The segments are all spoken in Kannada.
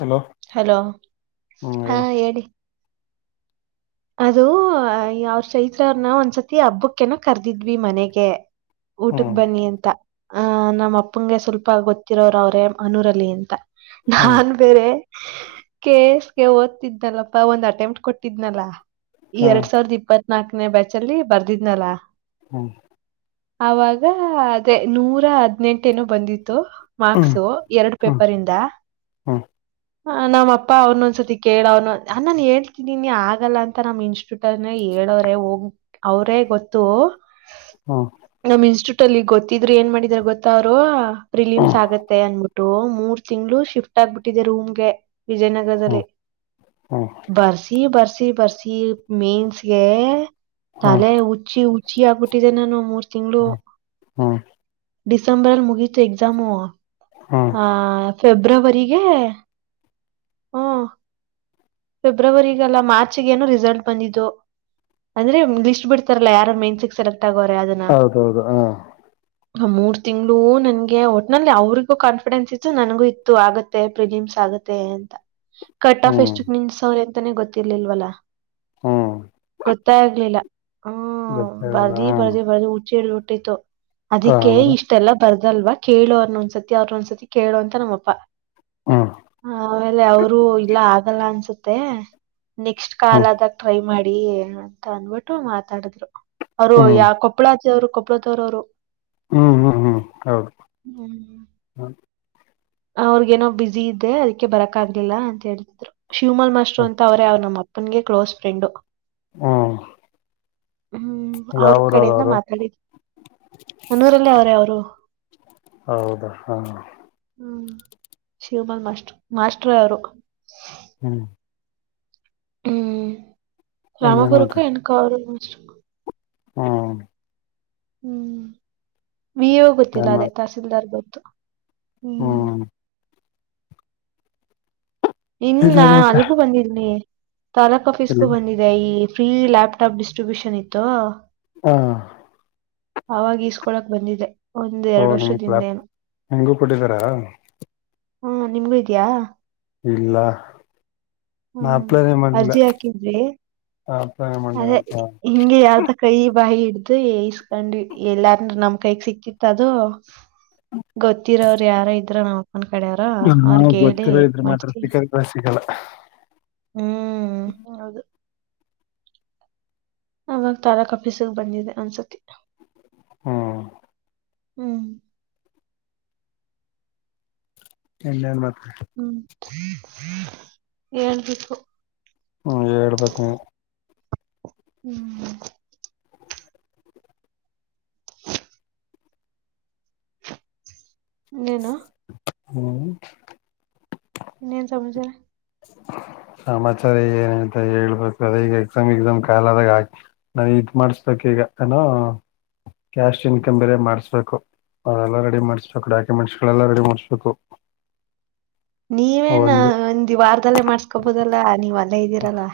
ಹಲೋ ಹಲೋ ಹ್ಮ್ ಹಾ ಹೇಳು ಹೇಳಿ ಅದು ಅವ್ರ ಚೈತ್ರವ್ರನ ಒಂದ್ಸತಿ ಹಬ್ಬಕ್ಕೇನ ಕರ್ದಿದ್ವಿ ಮನೆಗೆ ಊಟಕ್ ಹ್ಮ್ ಬನ್ನಿ ಅಂತ ಆ ನಮ್ಮ್ ಅಪ್ಪಂಗೆ ಸ್ವಲ್ಪ ಗೊತ್ತಿರೋರ ಅವ್ರೆ ಅನೂರಲ್ಲಿ ಅಂತ ಹ್ಮ್ ನಾನ್ ಬೇರೆ ಕೇಸ್ಗೆ ಓದ್ತಿದ್ನಲ್ಲಪ್ಪಾ ಒಂದ್ ಅಟೆಂಪಟ್ ಕೊಟ್ಟಿದ್ನಲ್ಲಾ ಈ ಹಾ ಎರಡ್ ಸಾವಿರದ ಇಪ್ಪತ್ ನಲ್ಕನೇ ಬ್ಯಾಚ್ ಅಲ್ಲಿ ಬರ್ದಿದ್ನಲ್ಲಾ ಹ್ಮ್ ಆಗ ಅದೇ ನೂರ ಹದ್ನೆೆಂಟನೋ ಬಂದಿತ್ತು ಹ್ಮ್ ಮಾರ್ಕ್ಸು ಎರಡು ಹ್ಮ್ ಪೇಪರ್ ಇಂದ ಹ್ಮ್ ಹ ನಮ್ಮಪ್ಪ ಅವ್ನೊಂದ್ಸತಿ ಕೇಳ ಅವ್ನು ನಾನನ್ ಹೇಳ್ತಿನಿ ನೀ ಆಗಲ್ಲ ಅಂತ ಮತ್ತ ನಮ್ ಇನ್ಸ್ಟಿಟ್ಯೂಟ್ ಅನ್ನೇ ಹೇಳೋ್ರೆ ಹೋಗ್ ಅವರೇ ಗೊತ್ತು ಹಾ ನಮ್ ಇನ್ಸ್ಟಿಟ್ಯೂಟ್ ಅಲ್ಲಿ ಗೊತ್ತಿದ್ರು ಏನ್ ಮಾಡಿದ್ರ ಗೊತ್ತ ಅವರು ರಿಲೀಸ್ ಆಗತ್ತೆ ಅನ್ಬಿಟ್ಟು ಮೂರ್ ತಿಂಗಳು ಶಿಫ್ಟ್ ಆಗ್ಬಿಟ್ಟಿದೆ ರೂಮ್ಗೆ ಹ್ಮ್ ಹ್ಮ್ ವಿಜಯನಗರದಲ್ಲಿ ಹ್ಮ್ ಬರ್ಸಿ ಬರ್ಸಿ ಬರ್ಸಿ ಮೀನ್ಸ್ಗೆ ಹ್ಮ್ ತಲೆ ಹುಚ್ಚಿ ಹುಚ್ಚಿ ಆಗ್ಬಿಟ್ಟಿದೆ ನಾನು ಮೂರ್ ತಿಂಗಳು ಹ್ಮ್ ಡಿಸೆಂಬರ ಮುಗಿತ ಎಕ್ಸಾಮು. ಹ್ಮ್ ಹಾ ಫೆಬ್ರವರಿಗೆ ಹ್ಮ ಫೆಬ್ರವರಿಗಲ್ಲ ಮಾರ್ಚ ಏನು ರಿಜೆ ರಿಸಲ್ಟ್ ಬಂದಿದ್ದು ಅಂದ್ರೆ ಲಿಸ್ಟ್ ಬಿಡ್ತಾರಲ್ಲ ಯಾರ ಮನ್ಸ್ ಸೆಲೆಕ್ಟ್ ಆಗೋರೆ ಅದ ಹೌದೌ ಹೌದ ಹಾ ಆ ಮೂರ್ ತಿಂಗಗಳುೂ ನನ್ಗೆ ಒಟ್ನಲ್ಲಿ ಅವರಿಿಗೂ ಕಾನ್ಫಿಡೆನ್ಸ್ ಇತ್ತು ನನಗೂ ಇತ್ತು ಆಗತ್ತ ಪ್ರಿಜಿಮ್ಸ್ ಆಗತ್ತೆ ಅಂತ ಕಟ್ ಆಫ್ ಹ್ಮ್ ಎಷ್ಟಕ್ ನಿಲ್ಲ್ಸ್ವ್ರೆ ಅಂತಾನೆ ಗೊತ್ತಿರ್ಲಿಲ್ವಲ್ಲ. ಹ್ಮ್ ಗೊತ್ತಾಗಲಿಲ್ಲ ಹ್ಮ್ ಗೊತ್ತಾಗಲ್ಲ ಬರ್ದಿ ಹ ಬರ್ದಿ ಬರ್ದಿ ಹುಚ್ಚ್ ಹಿಡದಬಿಟ್ಟಿತ್ತ್. ಅದಿಕ್ಕೆ ಆಮೇಲೆ ಇಷ್ಟೆಲ್ಲ ಬರ್ದಲ್ವ ಕೇಳು ಅವರ್ನ ಒಂದ್ಸತಿ ಅವ್ರ ಒಂದ್ಸತಿ ಕೇಳು ಅಂತ ನಮ್ಮಪ್ಪಾ. ಹ್ಮ್ ಆಮೇಲೆ ಅವರು ಇಲ್ಲ ಆಗಲ್ಲ ಅನ್ಸುತ್ತೆ ನೆಕ್ಸ್ಟ್. ಕಾಲ ಹ್ಮ್ ಆದಾಗ ಟ್ರೈ ಮಾಡಿ ಅಂತ ಅನ್ಬಿಟ್ಟು ಮಾತಾಡಿದ್ರು ಅವರು ಹ್ಮ್ ಯಾವ ಕೊಪ್ಪಳದ ಅವ್ರು ಕೊಬ್ಬಳದವ್ರು ಅವರು. ಹ್ಮ್ ಹ್ಮ್ ಹ್ಮ್ ಹೌದು. ಹ್ಮ್ ಹ್ಮ್ ಅವ್ರಗೇಏನೋ ಬಿಸಿಿ ಇದ್ದೆ ಅದಕ್ಕೆ ಬರಕ್ ಆಗ್ಲಿಲ್ಲ ಅಂತ ಹೇಳೇಳ್ತಿದ್ರು ಶಿವಮಾಲ್ ಮಾಸ್ಟ್ರು ಅಂತ ಅವ್ರೇ ಅವ್ರೆ ನಮ್ಮ ಅಪ್ಪ ನನಗೆ ಕ್ಲೋಸ್ ಫ್ರೆಂಡು. ಹ್ಮ ಹ್ಮ್ ಅವ್ರ ಕಡೆಯಿಂದ ಮಾತಾಡಿದ [unintelligible] ನನೂರಲ್ಲೇ ಅವ್ರೇ ಅವರು. ಹೌದಾ ಹಾ ಹ್ಮ್ ಶಿವಮಾಲ್ ಮಾಸ್ಟರ್ ಮಾಸ್ಟರ್ ಅವರು. ಹ್ಮ್ ಏನ್ ಗ್ರಾಮಪುರಕ್ಕೆ [unintelligible] ಹ್ಮ ಹ್ಮ್ ವಿ ಯೋ ಗೊತ್ತಿಲ್ಲ ಏನ್ ಅದೇ ತಹಸೀಲ್ದಾರ್ ಗೊತ್ತು [unintelligible] ಹ್ಮ್ ಇನ್ನಾ ಇಲ್ಲಿ ಮತ್ತೆ ಅಲ್ಗೂ ಬಂದಿದ್ನಿ ತಾಲೂಕ್ ಆಫೀಸ್ಗೂ ಬಂದಿದ್ನಿ ಅಯ್ಯ ಫ್ರೀ ಲ್ಯಾಪ್ಟಾಪ್ ಡಿಸ್ಟ್ರಿಬ್ಯೂಷನ್ ಇತ್ತು ಅದೇ. ಹು ಅವಾಗ ಈಸ್ಕೊಳಕ್ ಬಂದಿದೆ. ಒಂದ ಓ ಎರಡು ನಿಮ್ ಕ್ಲಾಪ್ ವರ್ಷದಿಂದೇಏನು [unintelligible] ನಿಂಗೂ ಕೊಟ್ಟಿದಾರಾ ಹು ನಿಮ್ಗೂ ಇದಿಯಾ? ಇಲ್ಲಾ ನಾ ಹ್ಮ್ ಅಪ್ಲೈ ಮಾಡಿಲ್ಲ ಅರ್ಜಿ ಹಾಕಿದ್ವಿ [inaudible] ಅಪ್ಲೈ ಮಾಡ ಅದೇ ಹಿಂಗೆ ಯಾರದ್ ಕೈ ಬಾಯಿ ಹಿಡ್ದು ಇಸ್ಕೊಂಡ್ವಿ ಇಲ್ಲಾ ಅಂದ್ರ್ ನಮ್ ಕೈಗೆ ಸಿಕ್ತಿತ್ತ ಅದು. [inaudible] ಗೊತ್ತಿರೋರ ಯಾರೋ ಇದ್ರ ನಾ ನಮ್ಮ ಕಡೆವರ ಅವ್ರಗ ನಾವ್ ಹೇಳಿ ಗೊತ್ತಿರೋ ಇದ್ರ ಮಾತ್ರ ಮಾಡ್ಸಿ ಸಿಕ್ಕದ್ರೆ ಸಿಗಲ್ಲ. ಹ್ಮ್ ಹೌದು. ಅವಾಗ ತಾಲೂಕ ಆಫೀಸಿಗೆ ಬಂದಿದೆ ಒಂದ್ಸತಿ. ಹ್ಮ್ ಹ್ಮ್ ಎಲ್ಲನ್ ಮಾತ್ ಹ್ಮ್ [inaudible] ಹೇಳ್ಬೇಕು. ಹು ಹೇಳ್ಬೇಕ ನೀವು ಹ್ಮ್ ಏನು ಹ್ಮ್ ಇನ್ನನು ಸಂಬಂಚಾರ [inaudible] ಸಮಾಚಾರ ಏನಂತ ಹೇಳ್ಬೇಕು ಅದ ಈಗ ಎಕ್ಸಾಮ್ ಎಕ್ಸಾಮ್ ಕಾಲದಾಗ ಹಾಕಿ ನಾ ಇ ಮಾಡಸ್ಬೇಕಕ್ ಈಗ ಏನೋ ಕ್ಯಾಶ್ ಇನ್ಕಮ್ ಬೇರೆ ಮಾಡ್ಸ್ಬೇಕು ಅದೆಲ್ಲ ರೆಡಿ ಮಾಡ್ಸ್್ಬೇಕು ಡಾಕ್ಯುಮೆಂಟ್ಸ್ ಗಳೆಲ್ಲ ರೆಡಿ ಮಾಡ್ಸ್ಬೇಕು ನೀವೇನ ಒಂದ್ ಒಂದ ವಾರದಲ್ಲೇ ಮಾಡ್ಸ್ಕೊಬೋದಲ್ಲಾ ನೀವ್ ಅಲ್ಲೇ ಇದ್ದೀರಲ್ಲ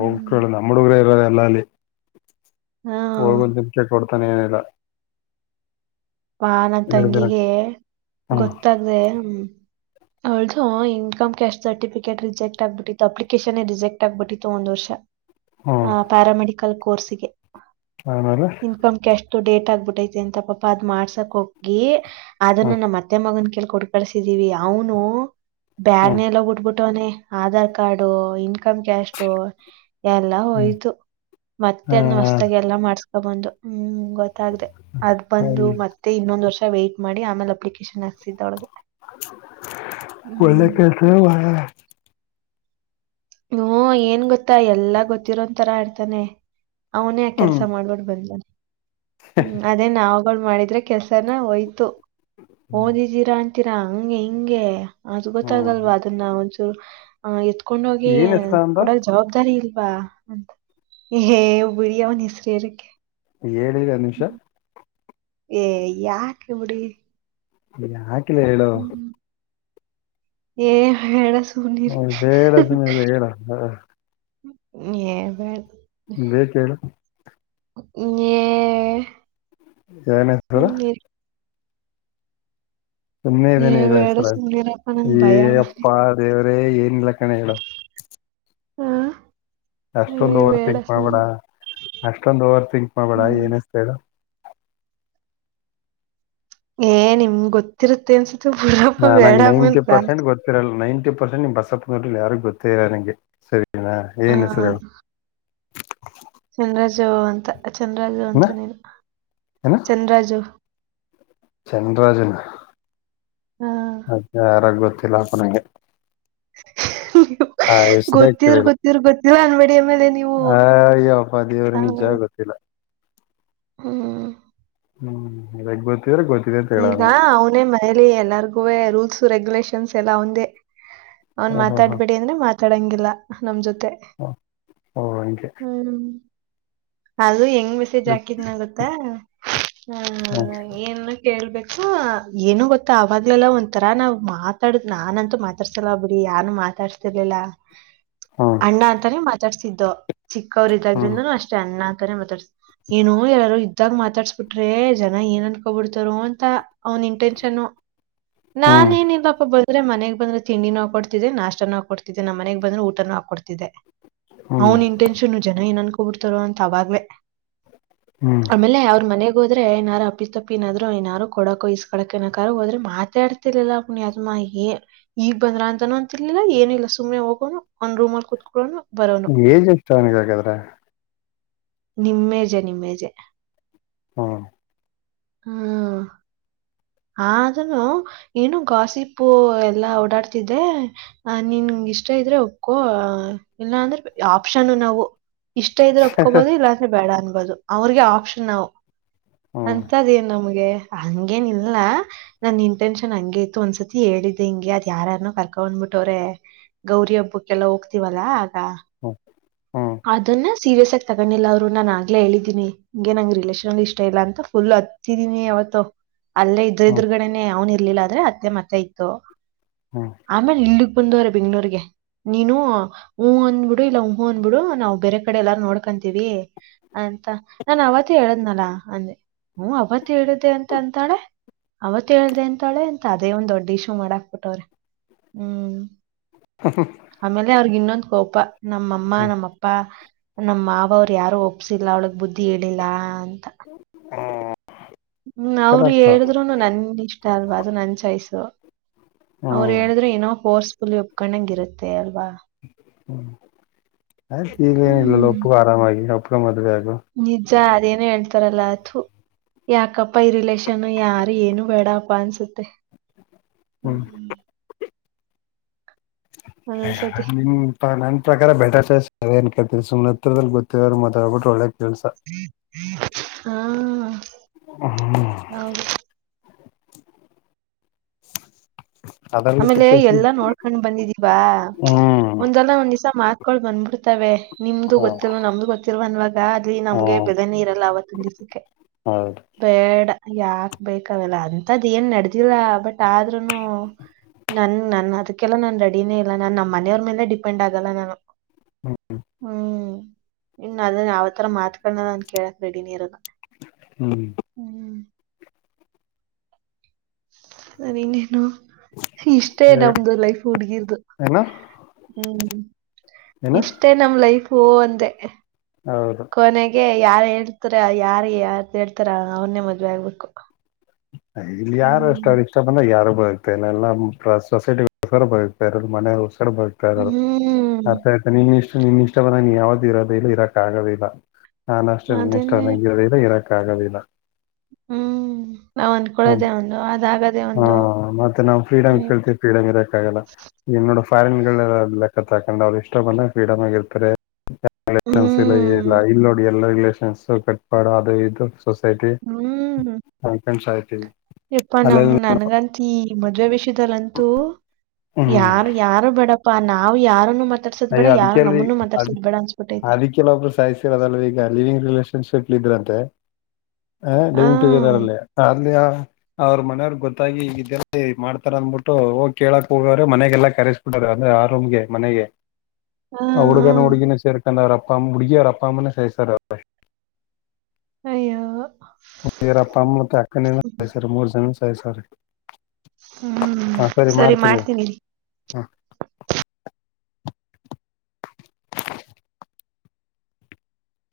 ಹ್ಮ್ ಹುಡುಗರು ಇರೋದು ಎಲ್ಲ ಅಲ್ಲಿ ಹಾ ಹಗನ್ ಚಿನಿಕೆ ಕೊಡ್ತಾನೆ ಏನಿಲ್ಲ ಆಾ ನನ್ ಎರಡ್ ದಿನ ತಂಗಿಗೆ ಹ್ಮ್ ಗೊತ್ತಾದ್ದದೆ ಹ ಅವಳ್ದು ಇನ್ಕಮ್ ಕ್ಯಾಸ್ ಸರ್ಟಫಿಕೇಟ್ ರಿಜೆಕ್ಟ್ ಆಗ್ಬಿಟ್ಟಿತ್ತು ಅಪ್ಲಿಕೇಶನ್ೇ ರಿಜೆಕ್ಟ್ ಆಗ್ಬಿಟ್ಟಿತ್ತು ಒಂದ್ ವರ್ಷ ಹ್ಮ್ ಆ ಪ್ಯಾರಾಮೆಡಿಕಲ್ ಕೋರ್ಸ್ ಗೆ ಹನಲ್ಲ ಇನ್ಕ್ ಎಷ್ಟು ಡೇಟ್ ಆಗ್ಬಿಟ್ಟೈತಿ ಅಂತ ಪಾಪ ಅದ್ ಮಾಡ್ಸಕ್ ಹೋಗಿ ಅದನ್ನು ಹ್ಮ್ ನಮ್ಮತ್ತ ಮೇ ಮಗನ್ ಕೇಳ ಕುಡ್ಕಸಿದೀವಿ ಅವನು ಹ್ಮ್ ಬ್ಯಾಡ್ನೆ ಎಲ್ಲ ಉಟ್ಬಿಟ್ಟವನೆ ಆಧಾರ್ ಕಾರ್ಡು ಇನ್ಕಮ್ ಕ್ಯಾಸ್ು ಎಲ್ಲ ಹ್ಮ್ ಹೋಯ್ತು ಮತ್ತೆ ಅನ್ನ ಹೊಸತಾಗ ಎಲ್ಲ ಮಾಡ್ಸ್ಕೊ ಬಂದು ಹ್ಮ್ ಗೊತ್ತ ಗತ್ತ್ರೆ ಅದ್ ಬಂದು ಹ್ಮ್ ಮತ್ತೆ ಇನ್ನೊಂದ್ ವರ್ಷ ವೈ್ಟಟ್ ಮಾಡಿ ಆಮೇಲೆ ಅಪ್ಲಿಕೇಶನ್ ಹಾಕ್ಸಿದ್ದ ಒಳಗೆ ಒಳ್ಳ ಕೆಸ ಹ್ಮ ಏನ್ ಗೊತ್ತಾ ಎಲ್ಲಾ ಗೊತ್ತಿರೋಂತರಾ ಇಡ್ತಾನೆ ಅವನೇ ಆ ಕೆಲ್ಸ ಹ್ಮ್ ಮಾಡ್ಬಿಟ್ಟು ಬಂದಾನ ಹ್ಮ ಅದೇ ನಾವವುಗಳು ಮಾಡಿದ್ರೆ ಕೆಲ್ಸನ ಹಯ್ತು ಓದಿದ್ದೀರಾ ಅ ೀರಾ ಹಂಗೆ ಹಿಂಗೆ ಅದು ಗೊತ್ತಾಗಲ್ವಾ ಹ್ಮ್ ಅದನ್ನ ಒಂಚೂ ಎತ್ಕೊಂಡ್ೋಗ ಹಾಗ ಏನ್ ಹೆಸರ ಅಂದ ಕೊಡಕ್ ಜವಾಬ್ದಾರಿ ಇಲ್ವಾ ಅಂತ ಹೇಬರಿ ಅವನ ಹೆಸತ್ರಕ್ಕೆ ಏಳನ ನಿಮಿಷ ಏ ಯಾಕೆ ಬಿಡಿ ಇಲ್ಲ ಹ್ಮ್ ಹ್ಮ ಹೇಳ ಹ ಬೇಡದನ ಅ ಹೇಳ ಹ ಹ ಸ ಬೇಕ ಹೇಳು [inaudible] ಜನ್ರ ಸುಮ್ನಿರಿ ಸುಮ್ಮನೆ ಏ ಇದಾನೆ ಹೇಳಕ್ ಬೇಡ ಸರ್ ಅ ಸುಮ್ನಿರಪ್ಪ ನಂಗ್ ಭಯ ಮಾ- ಅಪ್ಪ ದೇವರೇ ಏನ್ಲ್ಲ ಕಣ ಹೇಳು ಹಾ ಅಷ್ಟೊಂದ್ ಓವರ್ ತಿಥಿಂಕ್ ಮಾಡ್ಬೇಡ ಅಷ್ಟೊಂದು್ ಓವರ್ ತಿಥಂಕ್ ಮಾಡ್ಬೇಡ ಹ್ಮ್ ಏನ್ತ ಏ ನಿಮ್ ಗೊತ್ತಿರುತ್ತೆ ಅನ್ಸುತ್ತ ಬುಡಪ್ಪ ಬೇಡಮ್ಮ ಸರಲ್ಲಿ ನೈಂಟಿ ಪರ್ಸೆಂಟ್ ನಿಮ್ ಬಸಪ್ಪಲ್ಲಿ ಯಾರಿಗು ಗೊತ್ತ ಇರಲ್ಲ ನಂಗೆ ಸರಿನಾ ಹಾ ಏನು ಸರ ಚಂದ್ರಾಜು ಅಂತ ಚಂದ್ರಾಜು ಅಂತ ಏನ ನೀನು ಚಂದ್ರಾಜು ಚಂದ್ರಾಜನ ಹಾ ಅ ಯಾರಾಗ ಗೊತ್ತಿಲ್ಲಪ್ಪಗೆ ಹ ಆ ಹೆಸರೇ ಗೊತ್ತಿರ ಕೇಳಿಲ್ಲ ಗೊತ್ತಿರ್ ಗೊತ್ತಿರ ಅಂದಬಡಿಯ ಮೇಲೆ ನೀವು ಅಯ್ಯಪ್ಪ ದೇವ್ರ ಆೇ ನಿಜ ಗೊತ್ತಿಲ್ಲ ಹ್ಮ ಹ್ಮ್್ಬೋದು ತವ ಗೊತ ಈಗ ಅವ್ನೇ ಮತ್ ಮನೇಲಿ ಎಲ್ಲಾರ್ಗೂವೇ ರೂಲ್ಸೂ ರೆಗ್ಯುಲೇಷನ್ಸ್ ಎಲ್ಲ ಅವಂದೇ ಅವ್ನ್ ಹಾ ಹಾ ಹಾ ಮಾತಾಡ್ಬೇಡಿ ಅಂದ್ರೆ ಮಾ ತಾಡಂಗಿಲ್ಲ ನಮ್ ಜೊತೆ. ಓ ಓ ಹಂಗೆ. ಹ್ಮ್. ಅದು ಹೆಂಗ್ ಮೆಸೇಜ್ ಹಾಕಿದ್ನ ಗೊತ್ತಾ ಹಾ ಹ್ಮ್ ಏನು ಕೇಳ್ಬೇಕು ಏನು ಗೊತ್ತ ಅವಾಗ್ಲೆಲ್ಲ ಒಂಥರ ನಾವ್ ಮಾತಾಡುದು ನಾನಂತೂ ಮಾ ರ್ಸಲ ಬರೀ ಯಾರ್ನು ಮಾತಾಡ್ಸತಿರ್ಲಿಲ್ಲಾ. [inaudible] ಅಣ್ಣ ಅಂತಾನೆ ಮಾತಾಡ್ಸಿದ್ದೋ ಚಿಕ್ಕವರು ಹ್ಮ್ ಇದ್ದಾದ್ರಿಂದನು ಅಷ್ಟೇ ಅಣ್ಣ ಅಂತಾನೆ ಮಾತಾಡ್ಸ್ ಏನು ಯಾರಾರೂ ಇದ್ದಾಗ ಮಾತಾಡ್ಸ್ಬಿಟ್ರೆ ಜನ ಏನ್ ಅನ್ಕೋಬಿಡ್ತಾರೋ ಅಂತ ಅವ್ನ್ ಇನ್ಟೆನ್ಷನ್ನು. [inaudible] ಹ್ಮ್ ನಾನೇನ್ ಇಲ್ಲಪ್ಪ ಬ ದ್ರೆ ಮನೆಗ್ ಬಂದ್ರೆ ತಿಂಡಿನೂ ಹಾಕೊಡ್ತಿದ್ದೆ ನಾಷ್ಟಾನೂ ಹಾಕೊಡ್ತಿದೆ ನಮ್ಮ ಮನೆಗ್ ಬಂದ್ರೆ ಊಟನೂ ಹಾಕ್ಕೊಡ್ತಿದ್ದೆ. ಹ್ಮ್ ಅವ್ನ್ ಇನ್ಟೆನ್ಷನ್ನು ಜನ ಏನ ಅನ್ಕೊಬಿಡ್ತಾರೋ ಅಂತ ಅವಾಗ್ವೆ. ಹ್ಮ್ ಆಮೇಲೆ ಅವ್ರ ಮನೆಗ್ ಹೋದ್ರೆ ಏನಾರ ಅಪ್ಪಿ ತಪ್ಪಿ ಏನಾದ್ರು ಏನಾರು ಕೊಡಕ ಇಸ್ಕಳಕ್ ಏನಕ್ಕಾರು ಹೋದ್ರೆ ಮಾತೇ ಆಡ್ ತಿರ್ಲಿಲ್ಲ ಪುಣ್ಯಾತ್ಮ ಏ ಈಗ್ ಬಂದ್ರ ಅಂತಾನೂ ಅಂತಿರ್ಲಿಲ್ಲ ಏನಿಲ್ಲ ಸುಮ್ನೆ ಹೋಗೋನು ಅವ್ನ ರೂಮಲ್ಲಿ ಕುತ್ಕೊಳ್ಳೋನು. ಬರೋನು ಏಜ್ ಎಷ್ಟ ಅವ್ನಿಗೆ ಹಾಗಾದ್ರೆ. ನಿಮ್ಮೇಜೆ ನಿಮ್ಮೇಜೆ. ಹಾ. ಹಾ. ಆದ್ರೂನು ಏನೋ ಗಾಸಿಪ್ಪು ಎಲ್ಲಾ ಓಡಾಡ್ತಿದೆ ಅ ನಿನ್ಗ ಇಷ್ಟ ಇದ್ರೆ ಒಪ್ಗೋ ಇಲ್ಲ ಅಂದ್ರೆ ಆಪ್ಷನ್ನು ನಾವು. ಇಷ್ಟ ಇದ್ರೆ ಒಪ್ಕೋಬಹದು ಇಲ್ಲಾಂದ್ರೆ ಬೇಡ ಅನ್ಬಹದು ಅವ್ರಿಗೆ ಆಪ್ಷನ್ ನಾವು. ಹ್ಮ್ ಅಂತದೇನ್ ನಮ್ಗೆ ಹಂಗೇನಿಲ್ಲ. ಇಲ್ಲಾ ನನ್ ಇನ್ಟೆನ್ಷನ್ ಹಂಗೆ ಇತ್ತು ಒಂದ್ಸತಿ ಹೇಳಿದ್ದೆ ಹಂಗೆ ಅದ್ ಯಾರಾರ್ನೋ ಕರ್ಕಂಬಂದ್ಬಿಟ್ಟವ್ರೆ. ಗೌರಿ ಹಬ್ಬಕ್ಕೆಲ್ಲ ಹೋಗ್ತಿವಲ್ಲಾ ಆಗ. ಹ್ಮ ಅದನ್ನ ಸೀರಿಯಸ್ ಆಗ ತಗೊಂಡಿಲ್ಲ ಅವ್ರು ನಾನ್ ಆಗ್ಲೇ ಹೇಳಿದ್ದೀನಿ ಹಿಂಗೆ ನಂಗ ರಿಲೇಷನ್ಲ್ ಇಷ್ಟ ಇಲ್ಲಾ ಅಂತ ಫುಲ್ ಅ ತ್ತಿದೀನಿ ಅವತ್ತು ಅಲ್ಲೇ ಇದ್ರ ಹ್ಮ್ ಇದ್ರುಗಡೆನೆ ಅವ್ನು ಇರ್ಲಿಲ್ಲ ಆದ್ರೆ ಅತ್ತೆ ಮತ್ತೆ ಇತ್ತು. ಹಾ. ಆಮೇಲ್ ಇಲ್ಲಿಗ್ ಬಂದವ್ರೆ ಬೆಂಗ್ಳೂರಿಗೆ ನೀನು ಹೂಂ ಅಂದ್ಬಿಡು ಇಲ್ಲ ಉಹೂಂ ಅಂ ದ್ಬಿಡು ನಾವ ಬೇರೆ ಕಡೆ ಎಲ್ಲಾರು ನೋಡ್ಕೊಂತೀವಿ. ಅಂತ ನಾನ್ ಅವತ್ತೆ ಹೇಳದ್ನಲಾ ಅಂದೆ ಹೂಂ ಅವತ್ತೆ ಹೇಳಿದ್ದೆ ಅಂತ ಅಂತಾಳೆ. ಅವತ್ತೆ ಹೇಳ್ದೆ ಅಂತಾಳೆ ಅಂತ ಅದೇ ಒಂದ ದೊಡ್ಡ ಇಶೂ ಮಾಡಾಕ್ ಬುಟ್ಟವ್ರೆ. ಹ್ಮ್ ಆಮೇಲೆ ಅವ್ರಗ್ ಇನ್ನೊಂದು ಕೋಪ ನಮ್ಮಮ್ ಮ್ಮ ಹ್ಮ್ ನಮ್ಮಪ್ಪ ನಮ್ಮ ಮಾವ ಅವ್ರು ಯಾರು ಒಪ್ಸಿಲ್ಲ ಅವಳಗ್ ಬುದ್ಧಿ ಹೇಳಿಲ್ಲ ಅಂತ. ಹ್ಮ್ ಅವರು ಕರೆಕ್ಟ್ ಹೇಳಿದ್ರುನು ನನ್ ಇಷ್ಟ ಅಲ್ವಾ ಅದು ನನ್ ಚಾಯ್ಸು. ಅವ್ರು ಹ್ಮ್ ಹೇಳಿದ್ರೆ ಏನೋ ಫೋರ್ಸ್ಫುಲ್ಲಿ ಒಪ್ಕೊಂಡಂಗ ಇರುತ್ತೆ ಅಲ್ವಾ. ಅ ಈಗ ಏನಿಲ್ಲ [unintelligible] ಆರಾಮಾಗಿ ಒಪ್ಪ್ಗೊ ಮದ್ವೆ ಆಗು. ನಿಜಾ ಅದೇನೇ ಹೇಳ್ತಾರಲ್ಲಾ ಥೂ. ಯಾಕಪ್ಪ ಈ ರಿಲೇಷನ್ ಯಾರು ಏನು ಬೇಡಪ್ಪ ಅನ್ಸುತ್ತೆ. ಹ್ಮ್ ಹ್ಮ್ ಹ ಹ ಒಂದೊಂದ್ಸತಿ ನನ್ ಪ್ರಕಾರ ಬ ಬೆಟರ್ೇಸ್ ಏನ್ ಕೇತೀರಿ ಸು್ ಹತ್ತತ್ರದಲ್ಲಿ ಗೊತ್ತಿದ್ರು ಮತ್ತ್ ಹ್ಬಿಟ್ಟ್ರ ಒಳ್ಳೆ ಕೆಲ್ಸ ಹ್ಮ ಹ್ಮ ಹಾ ಹ ಹ ಹೌದು [inaudible] ಆಮೇಲೆ ಚಿಕ್ಕ ವಯಸ್ಸಿನ ಎಲ್ಲಾ ನೋಡ್ಕೊಂಡ್ ಬಂದಿದೀವಾ ಹ್ಮ್ ಒಂದಲ್ಲ ಒಂದ್ ದಿವ್ಸ ಮಾತ್ ಕಳ ಬಂದಬಿಡ್ತವೆೆ ನಿಮ್ದು ಹ್ಮ್ ಗೊತ್ತಿಲ್ ನಮ್ದು ಗೊತ್ತಿಲ್ವ ಅನ್ವಾಗ ಅಲ್ಲಿ ನಮ್ಗೆ ಹ್ಮ್ ಬೆದ ನೀರಲ್ಲ ಆ ಅವತ್ತಿನ ದಿಸಕ್ಕೆ ಹೌದು ಬೇಡ ಯಾಕ್ ಬೇಕಾವೆಲ್ಲ ಅಂತದ್ ಏನ್ ನಡೆದಿಲ್ಲ ಬಟ್ ಆದ್ರೂನು [inaudible] ನನ್ ನನ್ ಅದಕ್ಕೆಲ್ಲಾ ನಾನ್ ರೆಡಿನೇ ಇಲ್ಲ ನಾನ್ ನಮ್ಮ ಮನೆಯವ್ರ ಮೇಲೆ ಡಿಪೆಂಡ್ ಆಗಲ್ಲ ನಾನು ಹ್ಮ್ ಇನ್ ಅದನ್ನ ಯಾವತರ ಮಾತುಗಳನ್ನ ನಾನನ್ ಕೇಳಕ್ ರೆಡಿನಿ ಇರೋದ ಹ್ಮ ಹ್ಮ್ ಇನ್ನೇನು ಇಷ್ಟೇ ನಮ್ದು ಲೈಫ್ ಹುಡ್ಗಿರ್ದು ಏನ ಹ್ಮ್ ಏನ ಇಷ್ಟೇ ನಮ್ಮ ಲೈಫ್ ಹಂತೆ ಹೌದು ಕೊನೆ ಹಾಗೆ ಯಾರ ಹೇಳ್ತಾರ ಯಾರ ಯಾರ್ದ ಹೇಳ್ತಾರ ಅವನ್ನೇ ಮದ್ವೆ ಆಗ್ಬೇಕು ಇಲ್ಲಿ ಯಾರಷ್ಟು ಹ್ಮ್ ಇ ಇಷ್ಟ ಬಂದ್ರೆ ಯಾರು ಬತ ಇಲ್ಲ ಸೊಸೈಟಿರ ಬತ ಮನಸರ ಬರು ಅ ಹ್ಮ್ ಆತ ನಿನ್ ಇಷ್ಟ ನಿನ್ ಇಷ್ಟ ಬಂದ ನೀ ಯಾವ್ದು ಇರೋದ ಇಲ್ಲ ಇರಕ್ ಆಗೋ ಇಿಲ್ಲ ನಾನ್ ಅಷ್ಟೇನ್ನ ಇಷ್ಟು ಅದನ್ನೇ ಅನ್ನಂಗ ಇರೋದಿಲ್ಲ ಇರಕ್ ಆಗೋದಿಲ್ಲ ಹ್ಮ್ ನಾವ ಅಂದ್ ಹ್ಮ್ ಕೊಡೋದೆೇ ಒಂದು ಅದ್ಾಗದೆೇ ಹಾ ಒಂದು ಮತ್ತೆ ನಾವು ಫ್ರೀಡಮ್ ಕೇಳ್ತೀವಿ ಫ್ರೀಡಮ್ ಇರಕ್ಕಾಗಲ್ಲ ಈ ನೋಡ ಫಾರಿನ್ ಗಳಲ್ಲ ಲೆಕ್ಕ ಹಾಕೊಂಡ್ ಅವ್ರು ಇಷ್ಟೊ ಬಂದಾಗ ಫ್ರೀಡಮ್ ಆಗಿರ್ತಾರೆ ಲಷನ್ಸ್ ಇಲ್ಲ ಇಲ್ಲ ಇಲ್ಲೋಡಿ ಎಲ್ಲಾ ರಿಲೇಷನ್ಸ ಕಟ್ ಬಡ ಅದು ಇದು ಸೊಸೈಟಿ ಕಾಂಫೆಂಡಟ್ಸ್ ಆಯ್ತೀವಿ ಇಪ್ಪಾ ನಮ್ ನನ್ಗಂತ ಈ ಮದ್ೆ ವಿಷಯದಲ್ಲಂತೂ ಹ್ಮ್ ಯಾರ ಯಾರು ಬೇಡಪ್ಪಾ ನಾವು ಯಾರುನ್ನು ಮಾತಾಡ್ಸೋ್ ಅಯ್ಯ ಬೇಡ ಯಾರು ನಮ್ಮನ್ನು ಮಾತಾಡಸೋ್ ಬೇಡ ಅನ್ಸ್ಬಿಟ್ಟೈತೆ ಕೆಲೊಬ್ರು ಸಾಯಿಸಿರೋದಲ್ವ ಈಗ ಲಿವಿಂಗ್ ರಿಲೇಷನ್ಶಿಪ್ ಇದ್ರಂತೆ ಹ ಹಾ ಲಿವಿಂಗ್ ಟುಗೆದರ್ ಅಲ್ಲಿ ಅಲಿಯ ಅವ್ರ ಮನೆಯವ್ರಿಗೆ ಗೊತ್ತಾಗಿ ಈಗ ಇದಲ್ಲಿ ಮಾಡ್ತಾರ ಅಂದ್ಬಿಟ್ಟು ಹೋಗಿ ಕೇಳಕ್ ಹೋಗೋ್ರೆ ಮನೆಗೆಲ್ಲ ಕರೆ ಅ್ರೆ ಆರೂಮ್ಗೆ ಮನೆಗೆ ಹಾ ಆ ಹಾ ಹುಡುಗನ ಹುಡುಗಿನ ಸೇರ್ಕೊಂಡ ಅವ ಅಪ್ಪಮ್ಮ ಹುಡುಗ ಅವ ಅಪ್ಪ ಅಮ್ಮನನೆ ಸೈಸರ್ ಅಯ್ಯೋ ಅಪ್ಪ ಅಮ್ಮತ್ತ ಅಕ್ಕನಿಂದ ಮೂರು ಸರಿ ಸರಿ ಹ್ಮ್ ಹಾ ಸರಿ ಮಾಡ್ತೀನ ಮಾಡ್ತೀನಿ ಇರು. [inaudible]